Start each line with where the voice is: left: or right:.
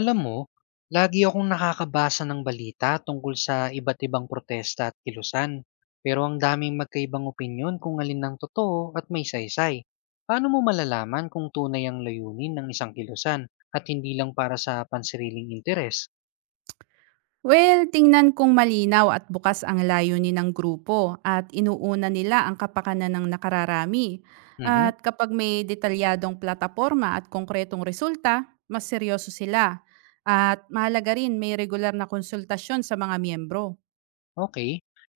left: Alam mo, lagi akong nakakabasa ng balita tungkol sa iba't ibang protesta at kilusan. Pero ang daming magkaibang opinyon kung alin ang totoo at may saysay. Paano mo malalaman kung tunay ang layunin ng isang kilusan at hindi lang para sa pansariling interes?
right: Well, tingnan kung malinaw at bukas ang layunin ng grupo at inuuna nila ang kapakanan ng nakararami.
left: Mhm.
right: At kapag may detalyadong plataporma at konkretong resulta, mas seryoso sila. At mahalaga rin may regular na konsultasyon sa mga miyembro.
left: Okay.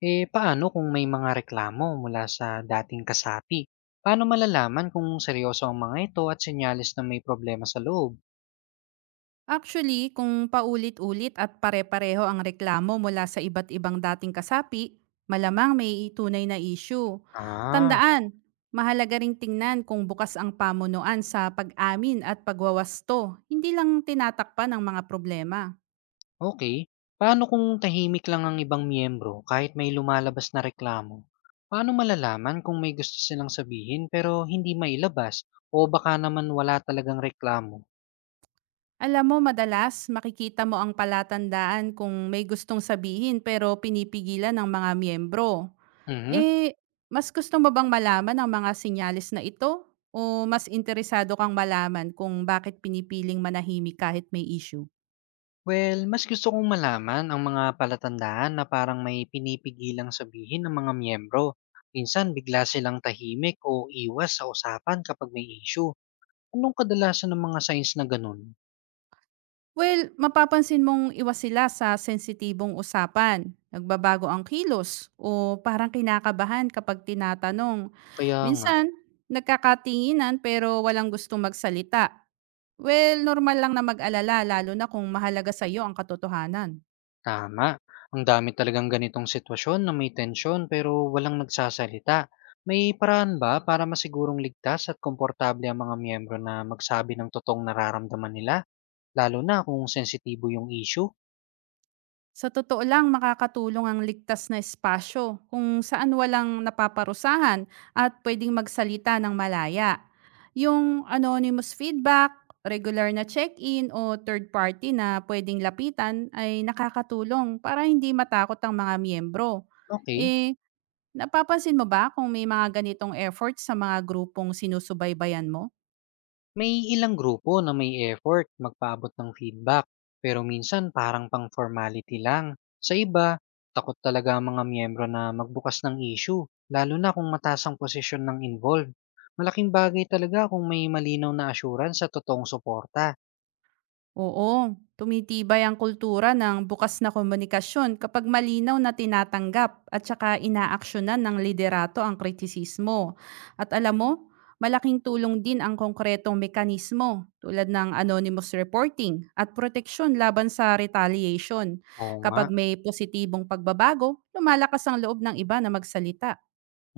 left: Eh paano kung may mga reklamo mula sa dating kasapi? Paano malalaman kung seryoso ang mga ito at senyales na may problema sa loob?
right: Actually, kung paulit-ulit at pare-pareho ang reklamo mula sa iba't ibang dating kasapi, malamang may tunay na issue.
left: Ah.
right: Tandaan, mahalaga ring tingnan kung bukas ang pamunuan sa pag-amin at pagwawasto, hindi lang tinatakpan ng mga problema.
left: Okay. Paano kung tahimik lang ang ibang miyembro kahit may lumalabas na reklamo? Paano malalaman kung may gusto silang sabihin pero hindi mailabas o baka naman wala talagang reklamo?
right: Alam mo, madalas makikita mo ang palatandaan kung may gustong sabihin pero pinipigilan ng mga miyembro.
left: Mhm.
right: Eh, mas gusto mo bang malaman ang mga sinyalis na ito o mas interesado kang malaman kung bakit pinipiling manahimik kahit may issue?
left: Well, mas gusto kong malaman ang mga palatandaan na parang may pinipigilang sabihin ng mga miyembro. Minsan bigla silang tahimik o iwas sa usapan kapag may issue. Anong kadalasan ng mga signs na ganun?
right: Well, mapapansin mong iwas sila sa sensitibong usapan, nagbabago ang kilos, o parang kinakabahan kapag tinatanong.
left: Kaya nga.
right: Minsan, nagkakatinginan pero walang gustong magsalita. Well, normal lang na mag-alala lalo na kung mahalaga sa iyo ang katotohanan.
left: Tama. Ang dami talagang ganitong sitwasyon na may tensyon pero walang nagsasalita. May paraan ba para masigurong ligtas at komportable ang mga miyembro na magsabi ng totoong nararamdaman nila, lalo na kung sensitibo yung issue?
right: Sa totoo lang, makakatulong ang ligtas na espasyo kung saan walang napaparusahan at pwedeng magsalita ng malaya. Yung anonymous feedback, regular na check-in o third party na pwedeng lapitan ay nakakatulong para hindi matakot ang mga miyembro.
left: Okay.
right: Eh, napapansin mo ba kung may mga ganitong efforts sa mga grupong sinusubaybayan mo?
left: May ilang grupo na may effort magpaabot ng feedback, pero minsan parang pang formality lang. Sa iba, takot talaga ang mga miyembro na magbukas ng issue, lalo na kung mataas ang posisyon ng involved. Malaking bagay talaga kung may malinaw na assurance sa totoong suporta.
right: Oo, tumitibay ang kultura ng bukas na komunikasyon kapag malinaw na tinatanggap at saka inaaksyonan ng liderato ang kritisismo. At alam mo, malaking tulong din ang konkretong mekanismo tulad ng anonymous reporting at proteksyon laban sa retaliation.
left: Oo nga,
right: Kapag may positibong pagbabago, lumalakas ang loob ng iba na magsalita.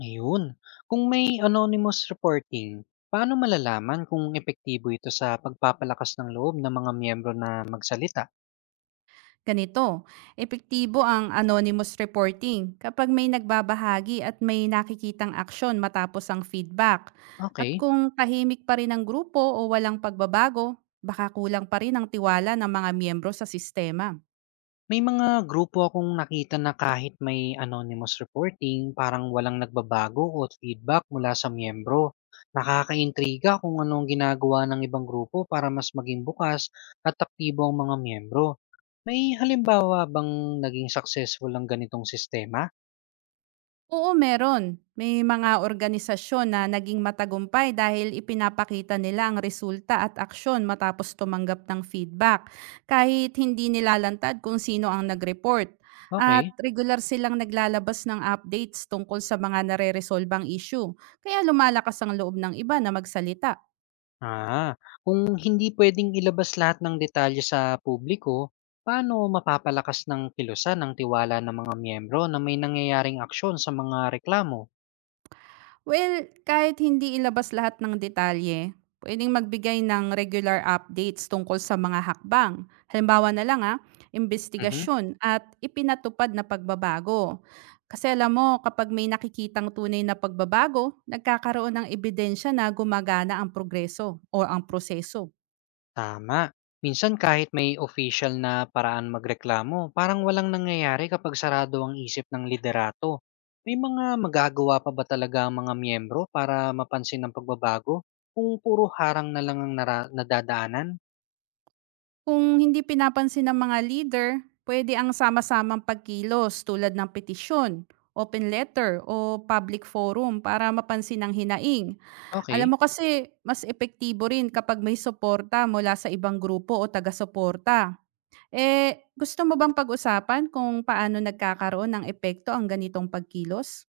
left: ayun. Kung may anonymous reporting, paano malalaman kung epektibo ito sa pagpapalakas ng loob ng mga miyembro na magsalita?
right: Ganito, epektibo ang anonymous reporting kapag may nagbabahagi at may nakikitang aksyon matapos ang feedback. At
left: Okay.
right: kung tahimik pa rin ang grupo o walang pagbabago, baka kulang pa rin ang tiwala ng mga miyembro sa sistema.
left: May mga grupo akong nakita na kahit may anonymous reporting, parang walang nagbabago o feedback mula sa miyembro. Nakakaintriga kung anong ginagawa ng ibang grupo para mas maging bukas at aktibo ang mga miyembro. May halimbawa bang naging successful ang ganitong sistema?
right: Oo, meron. May mga organisasyon na naging matagumpay dahil ipinapakita nila ang resulta at aksyon matapos tumanggap ng feedback, kahit hindi nilalantad kung sino ang nag-report. At
left: Okay.
right: regular silang naglalabas ng updates tungkol sa mga nare-resolvang issue, kaya lumalakas ang loob ng iba na magsalita.
left: Ah, kung hindi pwedeng ilabas lahat ng detalye sa publiko, paano mapapalakas ng kilusan ng tiwala ng mga miyembro na may nangyayaring aksyon sa mga reklamo?
right: Well, kahit hindi ilabas lahat ng detalye, pwedeng magbigay ng regular updates tungkol sa mga hakbang. Halimbawa na lang ah,
left: Mhm.
right: investigasyon at ipinatupad na pagbabago. Kasi alam mo, kapag may nakikitang tunay na pagbabago, nagkakaroon ng ebidensya na gumagana ang progreso o ang proseso.
left: Tama. Minsan kahit may official na paraan magreklamo, parang walang nangyayari kapag sarado ang isip ng liderato. May mga magagawa pa ba talaga ang mga miyembro para mapansin ang pagbabago kung puro harang na lang ang nadadaanan?
right: Kung hindi pinapansin ng mga leader, pwede ang sama-samang pagkilos tulad ng petisyon, open letter o public forum para mapansin ang hinaing.
left: Okay.
right: Alam mo kasi mas epektibo rin kapag may suporta mula sa ibang grupo o taga-suporta. Eh, gusto mo bang pag-usapan kung paano nagkakaroon ng epekto ang ganitong pagkilos?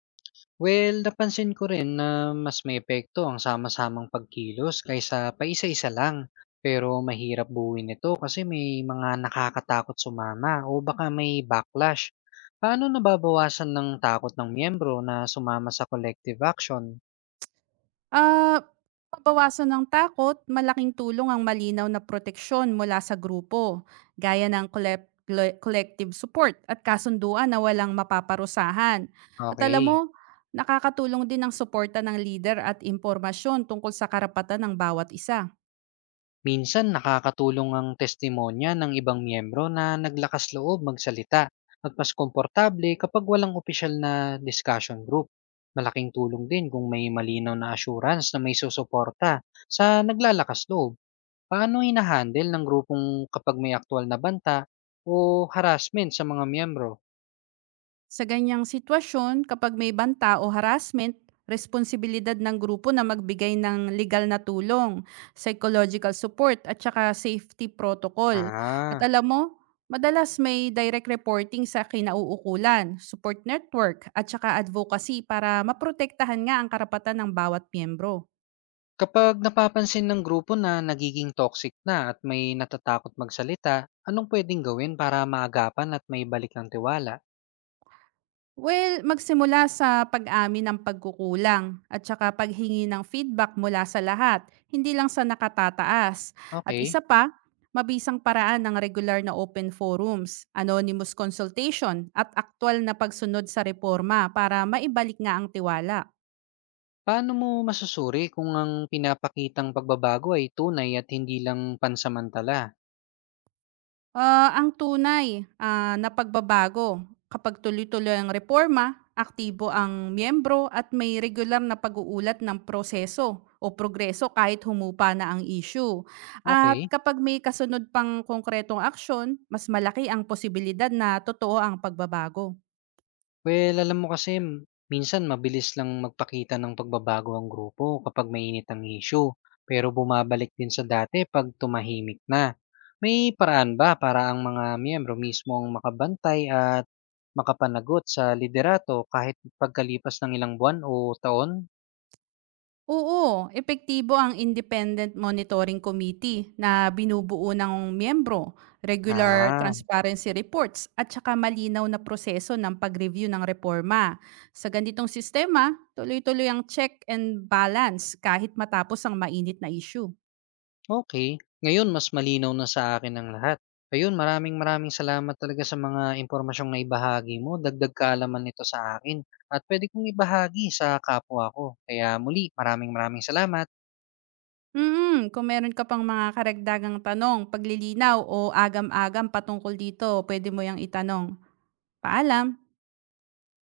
left: Well, napansin ko rin na mas may epekto ang sama-samang pagkilos kaysa paisa-isa lang. Pero mahirap buuin ito kasi may mga nakakatakot sumama o baka may backlash. Paano nababawasan ng takot ng miyembro na sumama sa collective action?
right: Ah, pabawasan ng takot, malaking tulong ang malinaw na proteksyon mula sa grupo, gaya ng collective support at kasunduan na walang mapaparusahan. At alam mo,
left: Okay.
right: nakakatulong din ang suporta ng leader at impormasyon tungkol sa karapatan ng bawat isa.
left: Minsan nakakatulong ang testimonya ng ibang miyembro na naglakas loob magsalita at mas komportable kapag walang opisyal na discussion group. Malaking tulong din kung may malinaw na assurance na may susuporta sa naglalakas loob. Paano hinahandle ng grupong kapag may aktual na banta o harassment sa mga miyembro?
right: Sa ganyang sitwasyon, kapag may banta o harassment, responsibilidad ng grupo na magbigay ng legal na tulong, psychological support at saka safety protocol. At
left: Ah,
right: alam mo, madalas may direct reporting sa kinauukulan, support network at saka advocacy para maprotektahan nga ang karapatan ng bawat miyembro.
left: kapag napapansin ng grupo na nagiging toxic na at may natatakot magsalita, anong pwedeng gawin para maagapan at may balik ng tiwala?
right: Well, magsimula sa pag-amin ng pagkukulang at saka paghingi ng feedback mula sa lahat, hindi lang sa nakatataas. At isa
left: Okay.
right: pa, mabisang paraan ng regular na open forums, anonymous consultation at aktwal na pagsunod sa reforma para maibalik nga ang tiwala.
left: Paano mo masusuri kung ang pinapakitang pagbabago ay tunay at hindi lang pansamantala?
right: Ang tunay na pagbabago kapag tuloy-tuloy ang reforma, aktibo ang miyembro at may regular na pag-uulat ng proseso o progreso kahit humupa na ang issue. At
left: Okay.
right: kapag may kasunod pang konkretong aksyon, mas malaki ang posibilidad na totoo ang pagbabago.
left: Well, alam mo kasi minsan mabilis lang magpakita ng pagbabago ang grupo kapag mainit ang issue, pero bumabalik din sa dati 'pag tumahimik na. May paraan ba para ang mga miyembro mismo ang makabantay at makapanagot sa liderato kahit pagkalipas ng ilang buwan o taon?
right: Oo, epektibo ang Independent Monitoring Committee na binubuo ng miyembro, regular
left: Ah.
right: transparency reports at saka malinaw na proseso ng pag-review ng reforma. Sa ganitong sistema, tuloy-tuloy ang check and balance kahit matapos ang mainit na issue.
left: Okay. Ngayon mas malinaw na sa akin ang lahat. Ayun, maraming maraming salamat talaga sa mga impormasyong naibahagi mo. Dagdag kaalaman nito sa akin at pwede kong ibahagi sa kapwa ko. Kaya muli, maraming maraming salamat.
right: Mm, kung meron ka pang mga karagdagang tanong, paglilinaw o agam-agam patungkol dito, pwede mo yang itanong. Paalam.